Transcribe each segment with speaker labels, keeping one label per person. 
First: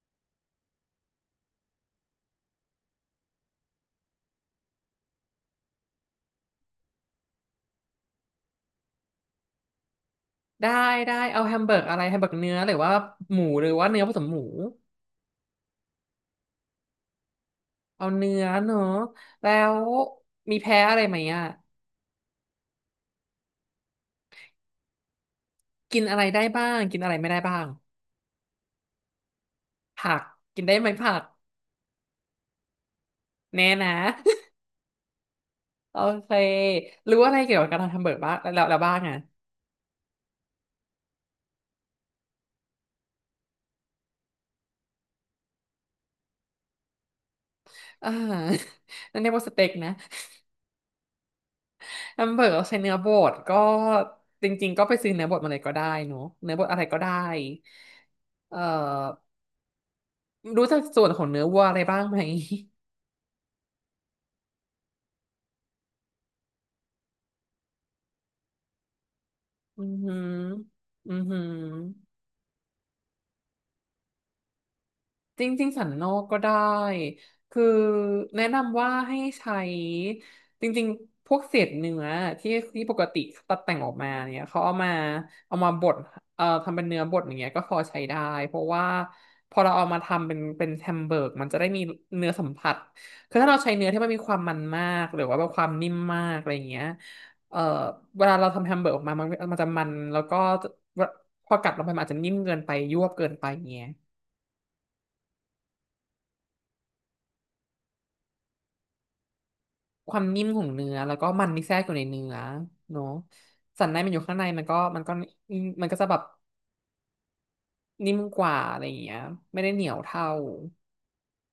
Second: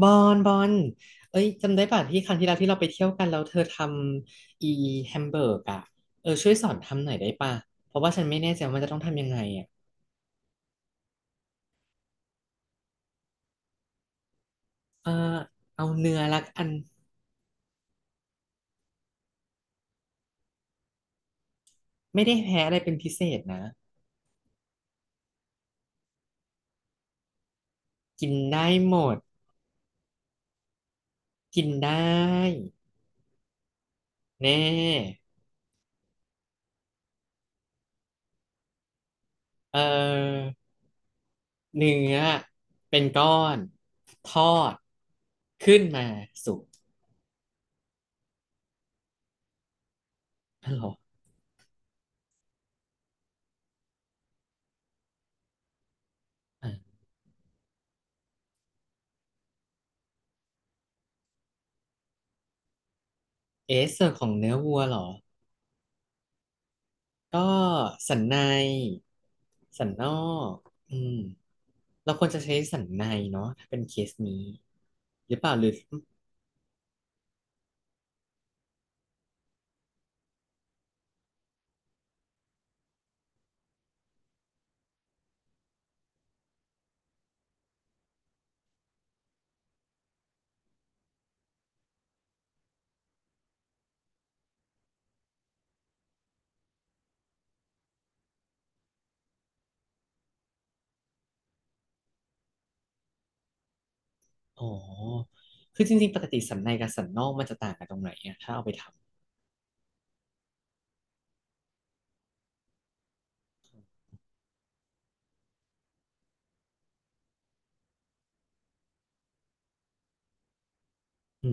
Speaker 1: บอลบอลเอ้ยจำได้ป่ะที่ครั้งที่แล้วที่เราไปเที่ยวกันแล้วเธอทำอีแฮมเบอร์กอ่ะเออช่วยสอนทำหน่อยได้ป่ะเพราะว่าฉันไม่แน่ใจว่ามันจะต้องทำยังไงอ่ะ
Speaker 2: ได้เอาแฮมเบอร์กอะไรแฮมเบอร์กเนื้อหรือว่าหมูหรือว่าเนื้อผสมหมู
Speaker 1: เออเอาเนื้อละกัน
Speaker 2: เอาเนื้อเนอะแล้วมีแพ้อะไรไหมอ่ะ
Speaker 1: ไม่ได้แพ้อะไรเป็นพิเศษนะ
Speaker 2: กินอะไรได้บ้างกินอะไรไม่ได้บ้าง
Speaker 1: กินได้หมด
Speaker 2: ผักกินได้ไหมผัก
Speaker 1: กินได้
Speaker 2: แน่นะ
Speaker 1: แน่
Speaker 2: โอเครู้อะไรเกี่ยวกับการทำแฮมเบอร์กบ้างแล้วบ้างอ่ะ
Speaker 1: เออเนื้อเป็นก้อนทอดขึ้นมาสุก
Speaker 2: อ่า นั่นเรียกว่าสเต็กนะ
Speaker 1: อ๋อเหรอ
Speaker 2: แฮมเบอร์กเราใช้เนื้อบดก็จริงๆก็ไปซื้อเนื้อบดมาเลยก็ได้เนอะเนื้อบดอะไร
Speaker 1: อ่ะ
Speaker 2: ก็ได้เอ่อรู้จักส่วนของเนื้อวัวอะไรบ้างไหม
Speaker 1: เอะส่วนของเนื้อวัวเหรอ ก็สันใน
Speaker 2: อื
Speaker 1: สัน
Speaker 2: อ
Speaker 1: นอ
Speaker 2: หือ
Speaker 1: กอื
Speaker 2: อื
Speaker 1: ม
Speaker 2: อหือ
Speaker 1: เราควรจะใช้สันในเนาะถ้าเป็นเคสนี้หรือ
Speaker 2: จ
Speaker 1: เปล่าหรื
Speaker 2: ริง
Speaker 1: อ
Speaker 2: ๆสันนอกก็ได้คือแนะนำว่าให้ใช้จริงๆพวกเศษเนื้อที่ที่ปกติตัดแต่งออกมาเนี่ยเขาเอามาบดทำเป็นเนื้อบดอย่างเงี้ยก็พอใช้ได้เพราะว่าพอเราเอามาทำเป็นแฮมเบอร์กมันจะได้มีเนื้อสัมผัสคือถ้าเราใช้เนื้อที่มันมีความมันมากหรือว่าแบบความนิ่มมากอะไรอย่างเงี้ยเอ่อเวลาเราทำแฮมเบอร์กออกมามันจะมันแล้วก็จะพอกัดลงไปมันอาจจะนิ่มเกินไปยวบเกินไปอย่างเงี้ย
Speaker 1: อ๋อคือจริงๆปกติสันในกับสันนอกมันจะต่างกันตรงไหนอะถ้าเอาไปท
Speaker 2: ความนิ่มของเนื้อแล้วก็มันที่แทรกอยู่ในเนื้อเนาะสันในมันอยู่ข้างในมันก็จะแบบนิ่มกว่าอะไรอย่างเงี้ยไม่ได้เหนียวเท่า
Speaker 1: ำอื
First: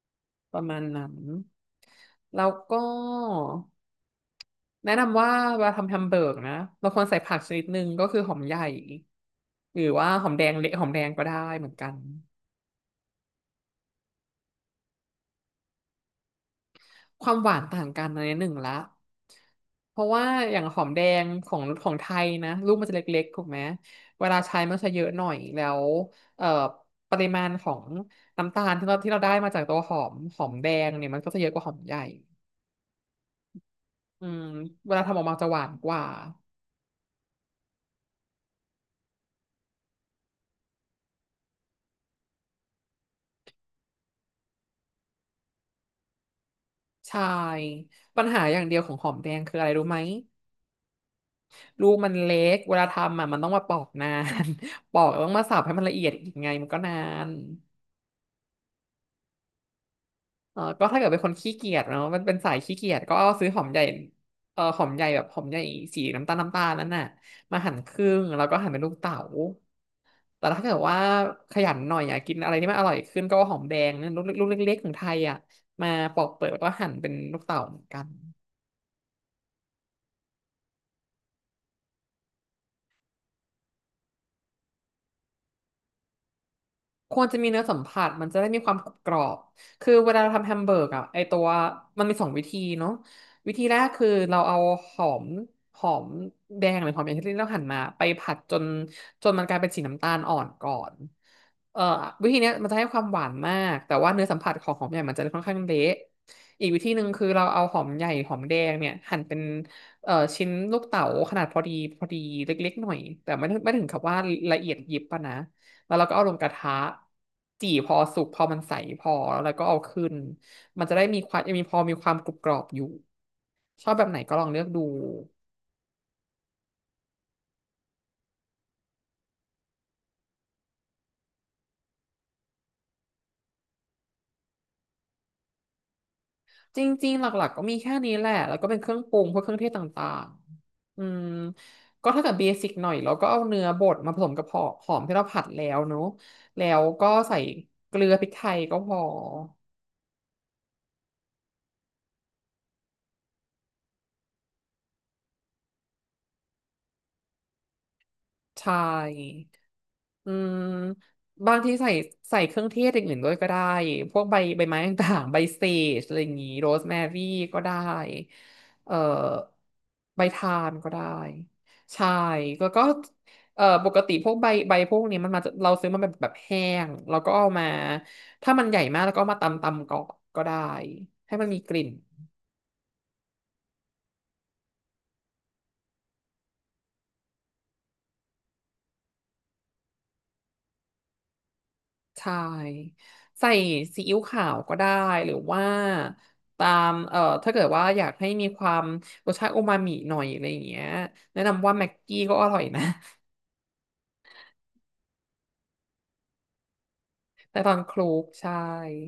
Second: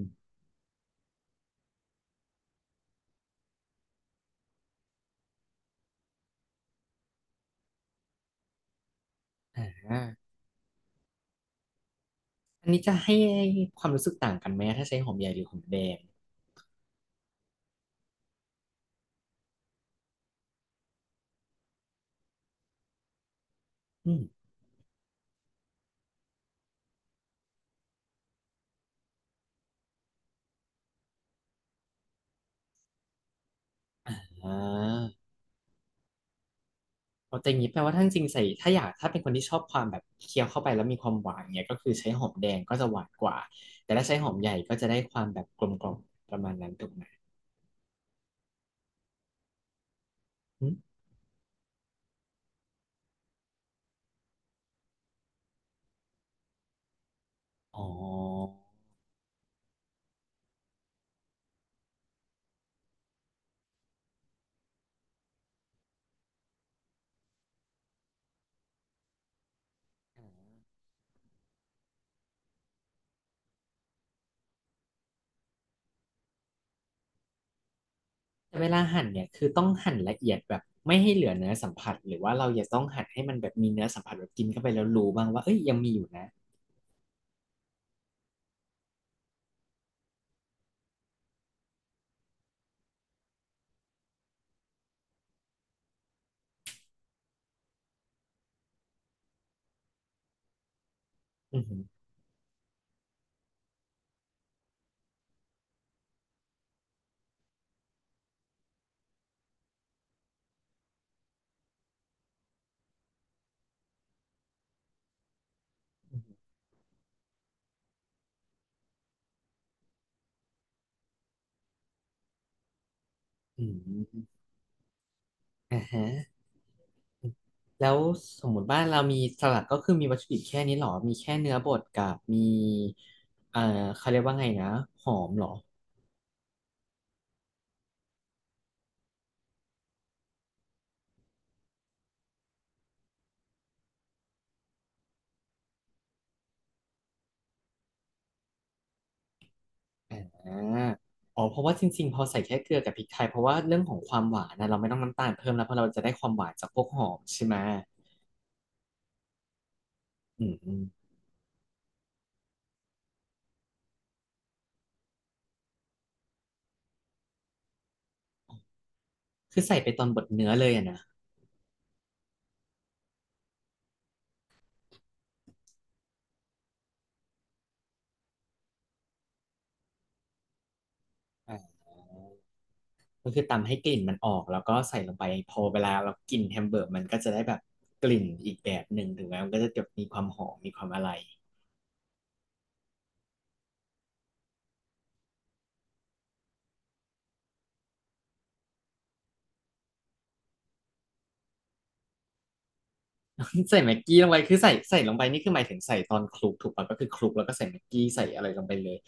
Speaker 1: ม
Speaker 2: ประมาณนั้นแล้วก็แนะนำว่าเวลาทำแฮมเบอร์กนะเราควรใส่ผักชนิดหนึ่งก็คือหอมใหญ่
Speaker 1: อ่
Speaker 2: หรือ
Speaker 1: า
Speaker 2: ว่าหอมแดงเละหอมแดงก็ได้เหมือนกัน
Speaker 1: อันนี้จะให้ความรู้สึกต่างกันไหมถ้าใช้หอมใหญ่หรือหอมแดง
Speaker 2: ความหวานต่างกันในหนึ่งละ เพราะว่าอย่างหอมแดงของไทยนะลูกมันจะเล็กๆถูกไหม
Speaker 1: อืม
Speaker 2: เวลาใช้มันจะเยอะหน่อยแล้วเอ่อปริมาณของน้ำตาลที่เราได้มาจากตัวหอมหอมแดงเนี่ยมันก็จะเยอะกว่าหอมใหญ่อืม
Speaker 1: อ่
Speaker 2: เวลาทำออก
Speaker 1: า
Speaker 2: มาจะหวานกว่า
Speaker 1: เอาแต่อย่างนี้แปลว่าท่านจริงใส่ถ้าอยากถ้าเป็นคนที่ชอบความแบบเคี้ยวเข้าไปแล้วมีความหวานเนี่ยก็คือใช้หอมแดงก็จะหวานกว่าแต่ถ้าใช้หอมใหญ่ก็จะได้ความแบบกลมกล่อมประมาณนั้นถูกไหม
Speaker 2: ใช่ปัญหาอย่างเดียวของหอมแดงคืออะไรรู้ไหม
Speaker 1: หึ
Speaker 2: ลูกมันเล็กเวลาทำอ่ะมันต้องมาปอกนาน ปอกแล้วต้องมาสับให้มันละเอียดอีกไงมันก็นาน
Speaker 1: อ๋อ
Speaker 2: เออก็ถ้าเกิดเป็นคนขี้เกียจเนาะมันเป็นสายขี้เกียจก็เอาซื้อหอมใหญ่เออหอมใหญ่แบบหอมใหญ่สีน้ำตาลนั่นน่ะมาหั่นครึ่งแล้วก็หั่นเป็นลูกเต๋าแต่ถ้าเกิดว่าขยันหน่อยอยากกินอะไรที่มันอร่อยขึ้นก็เอาหอมแดงนั่นลูกเล็กๆของไทยอ่ะมาปอกเปลือกแล้วก็หั่นเป็นลูกเต๋าเหมือนกัน
Speaker 1: แต่เวลาหั่นเนี่ยคือต้องหั่นละเอียดแบบไม่ให้เหลือเนื้อสัมผัสหรือว่าเราอย่าต้องหั่นให้มันแบบมีเนื้อสัมผัสแบบกินเข้าไปแล้วรู้บ้างว่าเอ้ยยังมีอยู่นะ
Speaker 2: ควรจะมีเนื้อสัมผัสมันจะได้มีความกรอบคือเวลาเราทำแฮมเบอร์กอะไอตัวมันมีสองวิธีเนาะวิธีแรกคือเราเอาหอมหอมแดงหรือหอมอย่างที่เราหั่นมาไปผัดจนมันกลายเป็นสีน้ำตาลอ่อนก่อน
Speaker 1: อือหื
Speaker 2: เอ่
Speaker 1: อ
Speaker 2: อวิธีเนี้ยมันจะให้ความหวานมากแต่ว่าเนื้อสัมผัสของหอมใหญ่มันจะค่อนข้างเละอีกวิธีหนึ่งคือเราเอาหอมใหญ่หอมแดงเนี่ยหั่นเป็นชิ้นลูกเต๋าขนาดพอดีพอดีเล็กๆหน่อยแต่ไม่ถึงกับว่าละเอียดยิบปะนะ แล้วเราก็
Speaker 1: อือ
Speaker 2: เอาล
Speaker 1: หื
Speaker 2: ง
Speaker 1: อ
Speaker 2: กระทะจี่พอสุกพอมันใสพอแล้วก็เอาขึ้นมันจะได้มีความยังมีพอมีความกรุบกรอบอยู่
Speaker 1: อื
Speaker 2: ชอบแบบไหนก็
Speaker 1: ม
Speaker 2: ลองเลือกดู
Speaker 1: อ่าฮะ แล้วสมมุติว่าเรามีสลัดก็คือมีวัตถุดิบแค่นี้หรอ มีแค่เนื้อบดกับมีเอ่อเขาเรียกว่าไงนะ หอมหรอ
Speaker 2: จริงๆหลักๆก็มีแค่นี้แหละแล้วก็เป็นเครื่องปรุงพวกเครื่องเทศต่างๆอืมก็ถ้าเกิดเบสิกหน่อยเราก็เอาเนื้อบดมาผสมกับหอมที่เราผัดแล้วเนอะแล้วก็ใส่เกลือพริกไทยก็พอ
Speaker 1: อ่าอ๋อเพราะว่าจริงๆพอใส่แค่เกลือกับพริกไทยเพราะว่าเรื่องของความหวานนะเราไม่ต้องน้ำตาลเพิ่มแล้วเพราะเราจะได้ความหวานจากพวกหอมใช่ไหม
Speaker 2: ใช่ อื
Speaker 1: อืม
Speaker 2: ม
Speaker 1: อืม
Speaker 2: บางทีใส่เครื่องเทศอย่างอื่นด้วยก็ได้พวกใบไม้ต่างๆใบเสจอะไรอย่างงี้โรสแมรี่ก็ได้เอ่อ
Speaker 1: คือใส่ไปตอนบ
Speaker 2: ใบ
Speaker 1: ดเนื้อ
Speaker 2: ทา
Speaker 1: เลย
Speaker 2: น
Speaker 1: อะ
Speaker 2: ก็
Speaker 1: นะ
Speaker 2: ได้ใช่แล้วก็ปกติพวกใบพวกนี้มันมาจากเราซื้อมันแบบแห้งแล้วก็เอามาถ้ามันใหญ่มากแล้วก็เอามาตำก่อนก็ได้ให้มันมีก
Speaker 1: อ่า
Speaker 2: ลิ่น
Speaker 1: ก็คือตำให้กลิ่นมันออกแล้วก็ใส่ลงไปพอเวลาเรากินแฮมเบอร์เกอร์มันก็จะได้แบบกลิ่นอีกแบบหนึ่งถึงแม้มันก็จะแบบมีความหอมมีความอะไร
Speaker 2: ใช่ใส่ซีอิ๊วขาวก็ได้หรือว่าตามถ้าเกิดว่าอยากให้มีความรสชาติโอมามิหน่อยอะไรอย่างเงี้ยแนะนำว่าแม็กกี้ก็อร่อยนะ
Speaker 1: ใส่แม็กกี้ลงไปคือใส่ลงไปนี่คือหมายถึงใส่ตอนคลุกถูกป่ะก็คือคลุกแล้ว ก็
Speaker 2: แต่
Speaker 1: ใส่
Speaker 2: ตอน
Speaker 1: แม็ก
Speaker 2: ค
Speaker 1: กี้
Speaker 2: ลุ
Speaker 1: ใส่
Speaker 2: ก
Speaker 1: อะไร
Speaker 2: ใช่
Speaker 1: ลงไปเลย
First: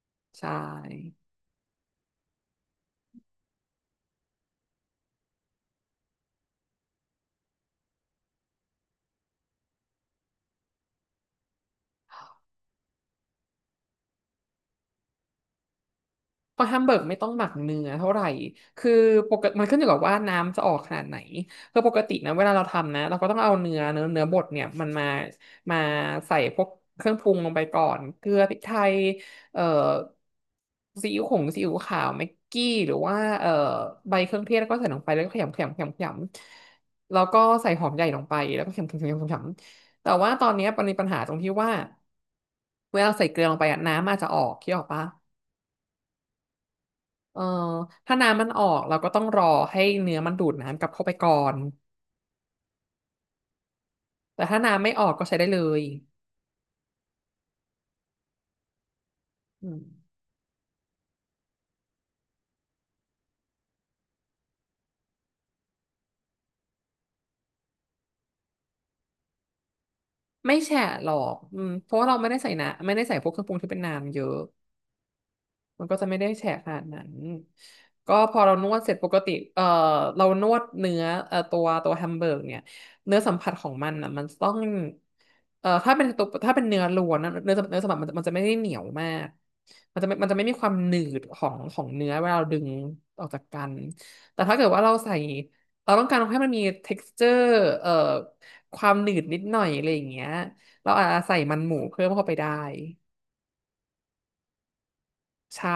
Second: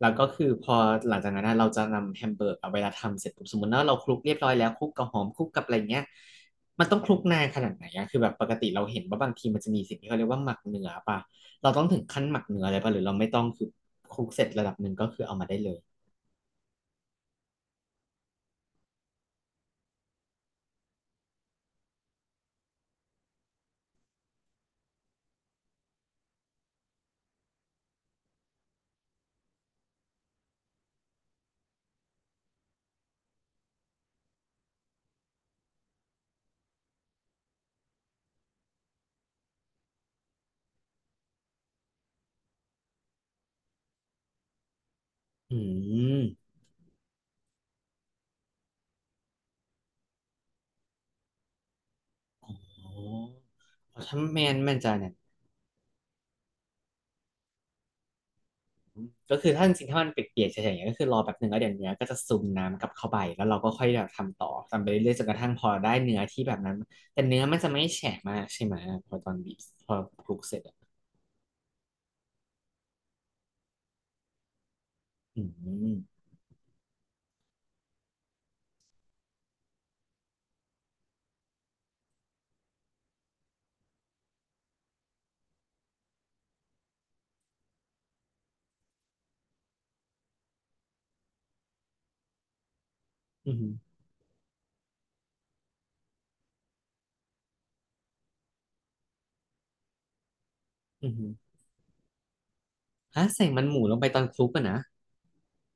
Speaker 1: แล้วก็
Speaker 2: ใช
Speaker 1: คือพอหลั
Speaker 2: ่
Speaker 1: งจากนั้นนะเราจะนำแฮมเบอร์กเอาเวลาทำเสร็จปุ๊บสมมติว่าเราคลุกเรียบร้อยแล้วคลุกกับหอมคลุกกับอะไรเงี้ยมันต้องคลุกนานขนาดไหนอะคือแบบปกติเราเห็นว่าบางทีมันจะมีสิ่งที่เขาเรียกว่าหมักเนื้อป่ะเราต้องถึงขั้นหมักเนื้ออะไรป่ะหรือเราไม่ต้องคือคลุกเสร็จระดับหนึ่งก็คือเอามาได้เลย
Speaker 2: เพราะแฮมเบิร์กไม่ต้องหมักเนื้อเท่าไหร่คือปกติมันขึ้นอยู่กับว่าน้ำจะออกขนาดไหนคือปกตินะเวลาเราทำนะเราก็ต้องเอาเนื้อบดเนี่ยมันมามาใส่พวกเครื่องปรุงลงไปก่อนเกลือพริกไทยเอ่อซีอิ๊วขงซีอิ๊วขาวแม็กกี้หรือว่าใบเครื่องเทศแล้วก็ใส่ลงไปแล้วก็ขยำขยำขยำขยำแล้วก็ใส่หอมใหญ่ลงไปแล้วก็ขยำขยำขยำขยำแต่ว่าตอนเนี้ยมันมีปัญหาตรงที่ว่าเวลาใส่เกลือลงไปอะน้ำอาจจะออกคิดออกปะ
Speaker 1: อืม
Speaker 2: เออถ้าน้ำมันออกเราก็ต้องรอให้เนื้อมันดูดน้ำกลับเข้าไปก่อน
Speaker 1: อ๋อถ้าแม
Speaker 2: แต่
Speaker 1: น
Speaker 2: ถ้า
Speaker 1: แมน
Speaker 2: น้ำไม่
Speaker 1: จะ
Speaker 2: ออ
Speaker 1: เนี่ย
Speaker 2: กก็ใช้ได้เลย
Speaker 1: ก็คือถ้า
Speaker 2: อื
Speaker 1: จ
Speaker 2: ม
Speaker 1: ริงๆถ้ามันเปียกๆเฉยๆอย่างเงี้ยก็คือรอแป๊บหนึ่งแล้วเดี๋ยวเนื้อก็จะซึมน้ำกลับเข้าไปแล้วเราก็ค่อยแบบทำต่อทำไปเรื่อยๆจนกระทั่งพอได้เนื้อที่แบบนั้นแต่เนื้อมันจะไม่แฉะมากใช่ไหมพอตอนบีบพอคลุกเส
Speaker 2: ไม่
Speaker 1: ร็จ
Speaker 2: แฉะ
Speaker 1: อะ
Speaker 2: หรอกอืมเพราะว่าเราไม่ได้ใส่นะไม่ได้ใส่พวกเครื่องปรุงที่เป็นน้ำเยอะ
Speaker 1: อื
Speaker 2: มันก็จะไม่
Speaker 1: ม
Speaker 2: ได้แฉะขนาดนั้นก็พอเรานวดเสร็จปกติเรานวดเนื้อตัวแฮมเบอร์กเนี่ยเนื้อสัมผัสของมันอ่ะมันต้องถ้าเป็นตัวถ้าเป็นเนื้อล้วนนะเนื้อสัมผัสมันจะไม่ได้เหนียวมากมันจะไม่มีความหนืดของเนื้อเวลาเราดึงออกจาก
Speaker 1: อื
Speaker 2: กั
Speaker 1: ม
Speaker 2: น แต่ถ้าเกิดว่าเราใส่เราต้องการให้มันมี texture เอ่อความหนืดนิดหน่อยอะไรอย่างเงี้ยเราอา
Speaker 1: อื
Speaker 2: จจะ
Speaker 1: ม
Speaker 2: ใส่มันหมูเพิ่มเข้าไปได้
Speaker 1: ฮะใส่มันหมูลงไปตอนคลุกอะนะ
Speaker 2: ใช่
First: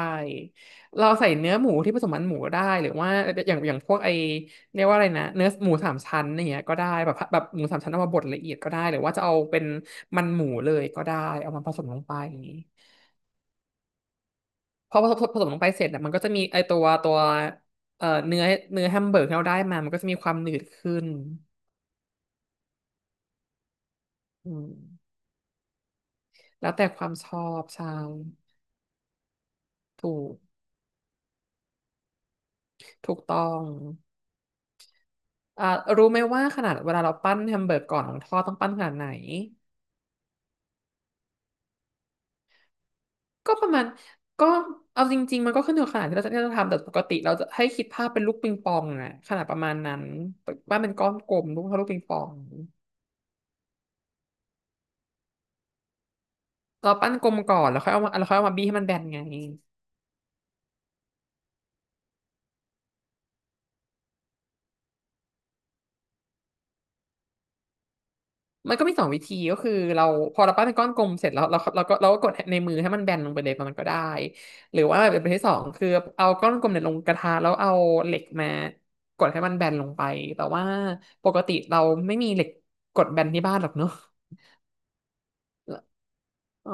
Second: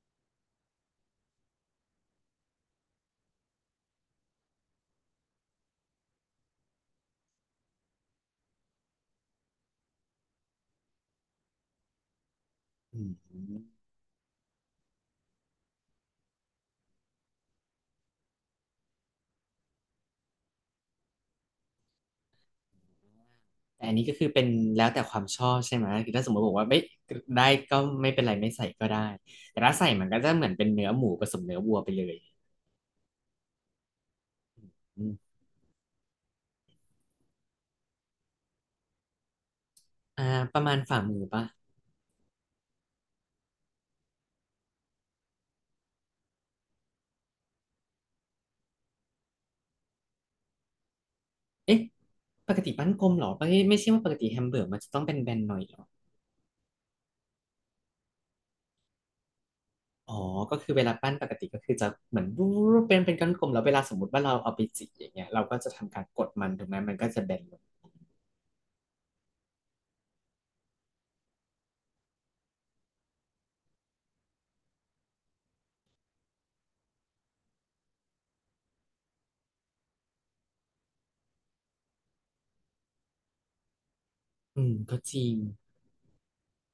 Speaker 2: เราใส่เนื้อหมูที่ผสมมันหมูได้หรือว่าอย่างพวกไอเรียกว่าอะไรนะเนื้อหมูสามชั้นอย่างเงี้ยก็ได้แบบหมูสามชั้นเอามาบดละเอียดก็ได้หรือว่าจะเอาเป็นมันหมูเลยก็ได้เอามาผสมลงไปอย่างนี้
Speaker 1: อืม
Speaker 2: พอผสมลงไปเสร็จอ่ะมันก็จะมีไอตัวเอ่อเนื้อเนื้อแฮมเบอร์กที่เราได้มามันก็จะมีความหนืดขึ้น
Speaker 1: แต่อันนี้ก็คือเป็น
Speaker 2: อืม
Speaker 1: แล้วแต่ความชอบใช่ไหมคือถ้าสมมติบอกว่า
Speaker 2: แล้ว
Speaker 1: ไม่
Speaker 2: แต่ความชอ
Speaker 1: ได้
Speaker 2: บ
Speaker 1: ก็
Speaker 2: ใช่
Speaker 1: ไม่เป็นไรไม่ใส่ก็ได้แต่ถ้าใส่มัน
Speaker 2: ถู
Speaker 1: ก็จะ
Speaker 2: ก
Speaker 1: เหมือนเป็นเนื้อหมูผสมเนื้อวัวไปเลย
Speaker 2: ถูกต้อง
Speaker 1: อืม
Speaker 2: อ่ารู้ไหมว่าขนาดเวลาเราปั้นแฮมเบอร์กก่อนของทอดต้องปั้นขนาดไหน
Speaker 1: อ่าประมาณฝ่ามือปะ
Speaker 2: ก็ประมาณก็เอาจริงๆมันก็ขึ้นอยู่กับขนาดที่เราจะทำแต่ปกติเราจะให้คิดภาพเป็นลูกปิงปองอะขนาดประมาณนั้นปั้นเป็นก้อนกลมลูกเท่า
Speaker 1: เอ๊ะ
Speaker 2: ลูกปิงปอง
Speaker 1: ปกติปั้นกลมเหรอไม่ไม่ใช่ว่าปกติแฮมเบอร์กมันจะต้องเป็นแบนๆหน่อยเหรอ
Speaker 2: เราปั้นกลมก่อนแล้วค่อยเอามาแล้วค่อยเอามาบี้ให้มันแบนไง
Speaker 1: อ๋อก็คือเวลาปั้นปกติก็คือจะเหมือนรูปเป็นก้อนกลมแล้วเวลาสมมติว่าเราเอาไปจีอย่างเงี้ยเราก็จะทำการกดมันถูกไหมมันก็จะแบนลง
Speaker 2: มันก็มีสองวิธีก็คือเราพอเราปั้นเป็นก้อนกลมเสร็จแล้วเราก็กดในมือให้มันแบนลงไปเลยมันก็ได้หรือว่าแบบที่สองคือเอาก้อนกลมเนี่ยลงกระทะแล้วเอาเหล็กมากดให้มันแบนลงไปแต่ว่าปกติเราไม่มีเหล็กกดแบนที่บ้านหรอกเนอะ
Speaker 1: อืมก็จริง
Speaker 2: อ๋อ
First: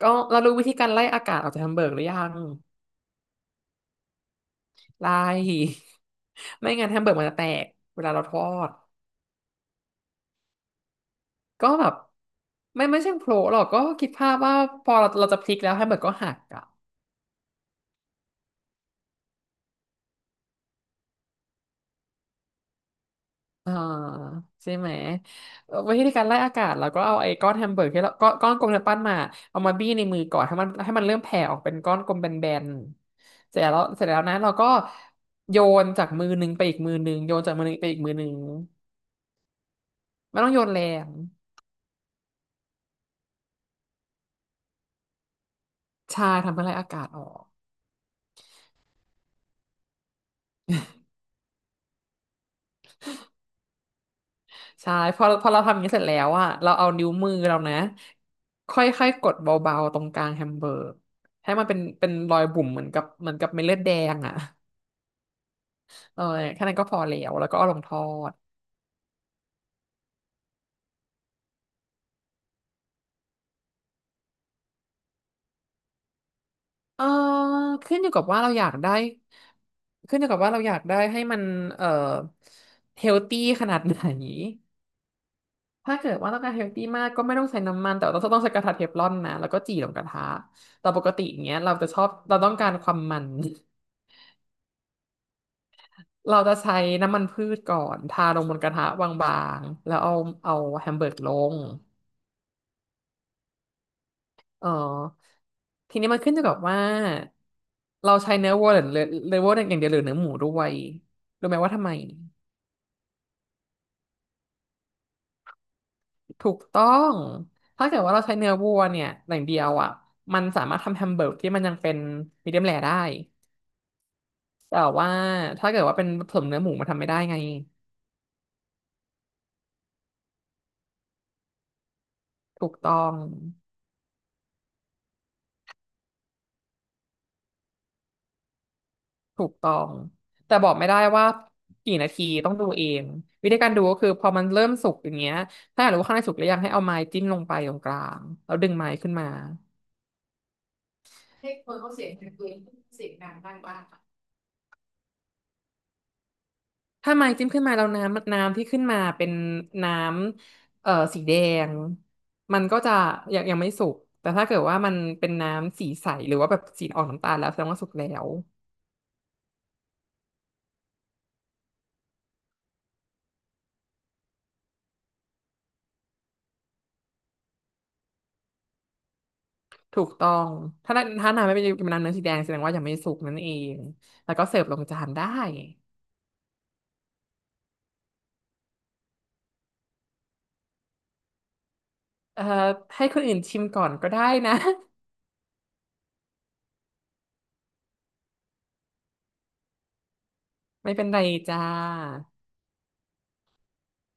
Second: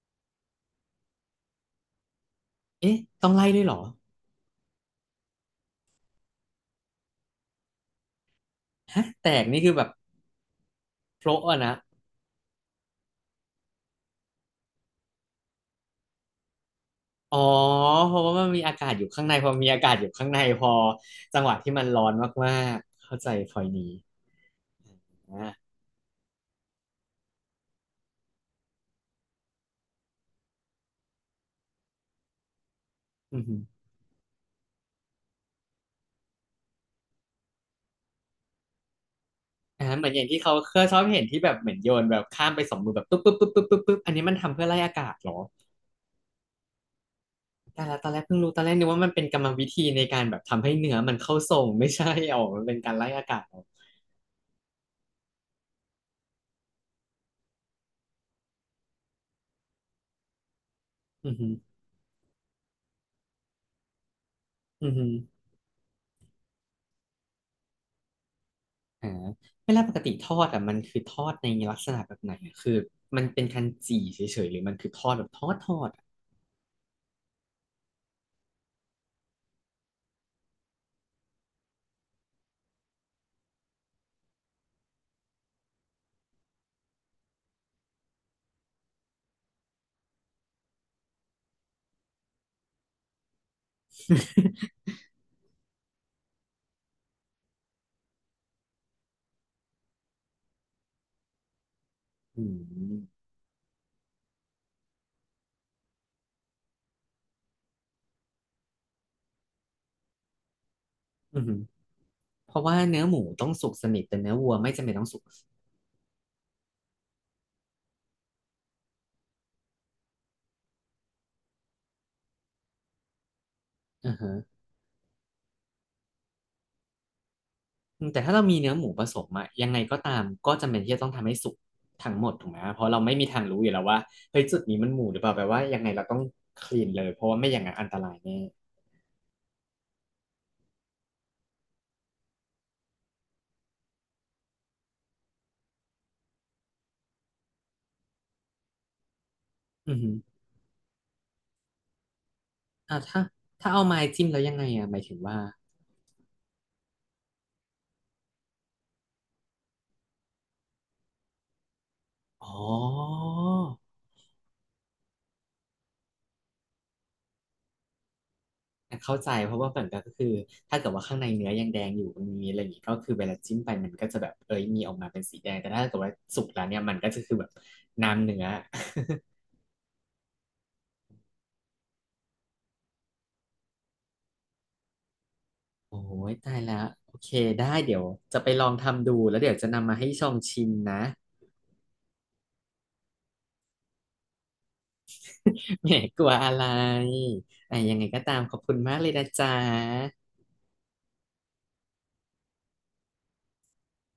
Speaker 2: ก็เรารู้วิธีการไล่อากาศออกจากแฮมเบอร์กหรือยัง
Speaker 1: เอ๊ะต้องไล่ด้วยเหรอ
Speaker 2: ไล่ ไม่งั้นแฮมเบอร์กมันจะแตกเวลาเราทอด
Speaker 1: ฮะแตกนี่คือแบบโพะอะ
Speaker 2: ก็
Speaker 1: นะ
Speaker 2: แบบไม่ใช่โผล่หรอกก็คิดภาพว่าพอเราจะพลิกแล้วแฮมเบอร์กก็หักอ่ะ
Speaker 1: อ๋อเพราะว่ามันมีอากาศอยู่ข้างในพอมีอากาศอยู่ข้างในพอจังหวะที่มันร้อนมากๆเข้าใจพอย
Speaker 2: อ่า
Speaker 1: นี้
Speaker 2: ใช่ไหม
Speaker 1: นะ
Speaker 2: วิธีการไล่อากาศเราก็เอาไอ้ก้อนแฮมเบอร์กที่เราก้อนกลมที่เนืปั้นมาเอามาบี้ในมือก่อนให้มันเริ่มแผ่ออกเป็นก้อนกลมแบน
Speaker 1: อื
Speaker 2: ๆ
Speaker 1: ม
Speaker 2: เสร็จแล้วนะเราก็โยนจากมือหนึ่งไปอีกมือหนึ่งโยนจากมือหนึ่งไปอีกมือหนึ่ง
Speaker 1: อ่าเหมือนอย่างที่
Speaker 2: ไม่ต้อ
Speaker 1: เขา
Speaker 2: งโยน
Speaker 1: เค
Speaker 2: แร
Speaker 1: ยชอบ
Speaker 2: ง
Speaker 1: เห็นที่แบบเหมือนโยนแบบข้ามไปสองมือแบบปุ๊บปุ๊บปุ๊บปุ๊บปุ๊บปุ๊บอันนี้มันทำเพื่อไล่อากาศเหรอ
Speaker 2: ใช่ทำให้ไล่อากาศออก
Speaker 1: แต่ละตอนแรกเพิ่งรู้ตอนแรกนึกว่ามันเป็นกรรมวิธีในการแบบทำให้เนื้อมันเข้าทรงไม่ใช่อ๋อมันเป็นการไล่อากาศเหรอ
Speaker 2: ใช่พอเราทำอย่างนี้เสร็จแล้วอะเราเอานิ้วมือเรานะค่อยๆกดเบาๆตรงกลางแฮมเบอร์ก
Speaker 1: อือฮึ
Speaker 2: ให้มันเป็นรอยบุ๋มเหมือนกับเม็ดเลือดแดงอะ
Speaker 1: อือฮึ
Speaker 2: เออแค่นั้นก็พอแล้วแล้วก็เอาลงทอด
Speaker 1: อ่าเวลาปกติทอดอ่ะมันคือทอดในลักษณะแบบไหนอะคือมันเป็นการจี่เฉยๆหรือมันคือทอดแบบทอดอะ
Speaker 2: เออขึ้นอยู่กับว่าเราอยากได้ขึ้นอยู่กับว่าเราอยากได้ให้มันเอ่อเฮลตี้ขนาดไหนถ้าเกิดว่าต้องการเฮลตี้มากก็ไม่ต้องใช้น้ำมันแต่ว่าต้องใช้กระทะเทฟลอนนะแล้วก็จี่ลงกระทะแต่ปกติอย่างเงี้ยเราจะชอบเราต้องการความมัน เราจะใช้น้ำมันพืชก่อนทาลงบนกระทะบางๆแล้วเอาแฮมเบอร์กลง
Speaker 1: อืม
Speaker 2: เออทีนี้มันขึ้นอยู่กับว่าเราใช้เนื้อวัวอย่างเดียวหรือเนื้อหมูด้วย
Speaker 1: อือ
Speaker 2: รู้ไห
Speaker 1: ฮึ
Speaker 2: มว่าทำไม
Speaker 1: เพราะว่าเนื้อหมูต้องสุกสนิทแต่เนื้อวัวไม่จำเป็นต้องสุก
Speaker 2: ถูกต้องถ้าเกิดว่าเราใช้เนื้อวัวเนี่ยอย่างเดียวอ่ะมันสามารถทำแฮมเบอร์กที่มันยังเป็นมีเดียมแรร์ได้
Speaker 1: อ่าฮะ
Speaker 2: แต่ว่าถ้าเกิดว่าเป็นผสมเนื้อหมูมันทำไม่ได้ไง
Speaker 1: อืมแต่ถ้าเรามีเนื้อหมูผสมอะยังไงก็ตามก็จำเป็นที่จะต้องทำให้สุกทั้งหมดถูกไหม
Speaker 2: ถูก
Speaker 1: เพราะ
Speaker 2: ต้
Speaker 1: เรา
Speaker 2: อ
Speaker 1: ไม่
Speaker 2: ง
Speaker 1: มีทางรู้อยู่แล้วว่าเฮ้ยจุดนี้มันหมูหรือเปล่าแปลว่ายังไงเราต้องคลีนเลยเพราะว่าไม่อย่างนั้นอันตรายแน่
Speaker 2: ถูกต้องแต่บอกไม่ได้ว่ากี่นาทีต้องดูเองวิธีการดูก็คือพอมันเริ่มสุกอย่างเงี้ยถ้าอยากรู้ว่าข้างในสุกหรือยังให้เอาไม้จิ้มลงไปตรงกลางแล้วดึงไม้ขึ้นมา
Speaker 1: อือฮึอ่าถ้าถ้าเอาไม้จิ้มแล้วยังไงอะหมายถึงว่า
Speaker 2: ถ้าไม้จิ้มขึ้นมาแล้วน้ำที่ขึ้นมาเป็นน้ำสีแดง
Speaker 1: อ๋
Speaker 2: มัน
Speaker 1: อ
Speaker 2: ก็จะยังไม่สุกแต่ถ้าเกิดว่ามันเป็นน้ำสีใสหรือว่าแบบสีออกน้ำตาลแล้วแสดงว่าสุกแล้ว
Speaker 1: อ่ะเข้าใจเพราะว่าเหมือนกันก็คือถ้าเกิดว่าข้างในเนื้อยังแดงอยู่มันมีอะไรอย่างงี้ก็คือเวลาจิ้มไปมันก็จะแบบเอ้ยมีออกมาเป็นสีแดงแต่ถ้าเกิดว่าสุกแล้วเนี่ยมันก็จะคือแบบน้ำเนื้อ
Speaker 2: ถูกต้องถ้าน้ำไม่เป็นน้ำเนื้อสีแดงแสดงว่ายังไม่สุกนั่นเอง แล้วก็เสิร์ฟลงจานได้
Speaker 1: โอ้ยตายแล้วโอเคได้เดี๋ยวจะไปลองทำดูแล้วเดี๋ยวจะนำมาให้ชองชิมนะ
Speaker 2: เอ่อ ให้คนอื่นชิมก่อนก็ได้นะ
Speaker 1: แหมกลัวอะไรอ่ะยังไงก็ตามขอบคุณมากเลยนะจ๊ะ
Speaker 2: ไม่เป็นไรจ้า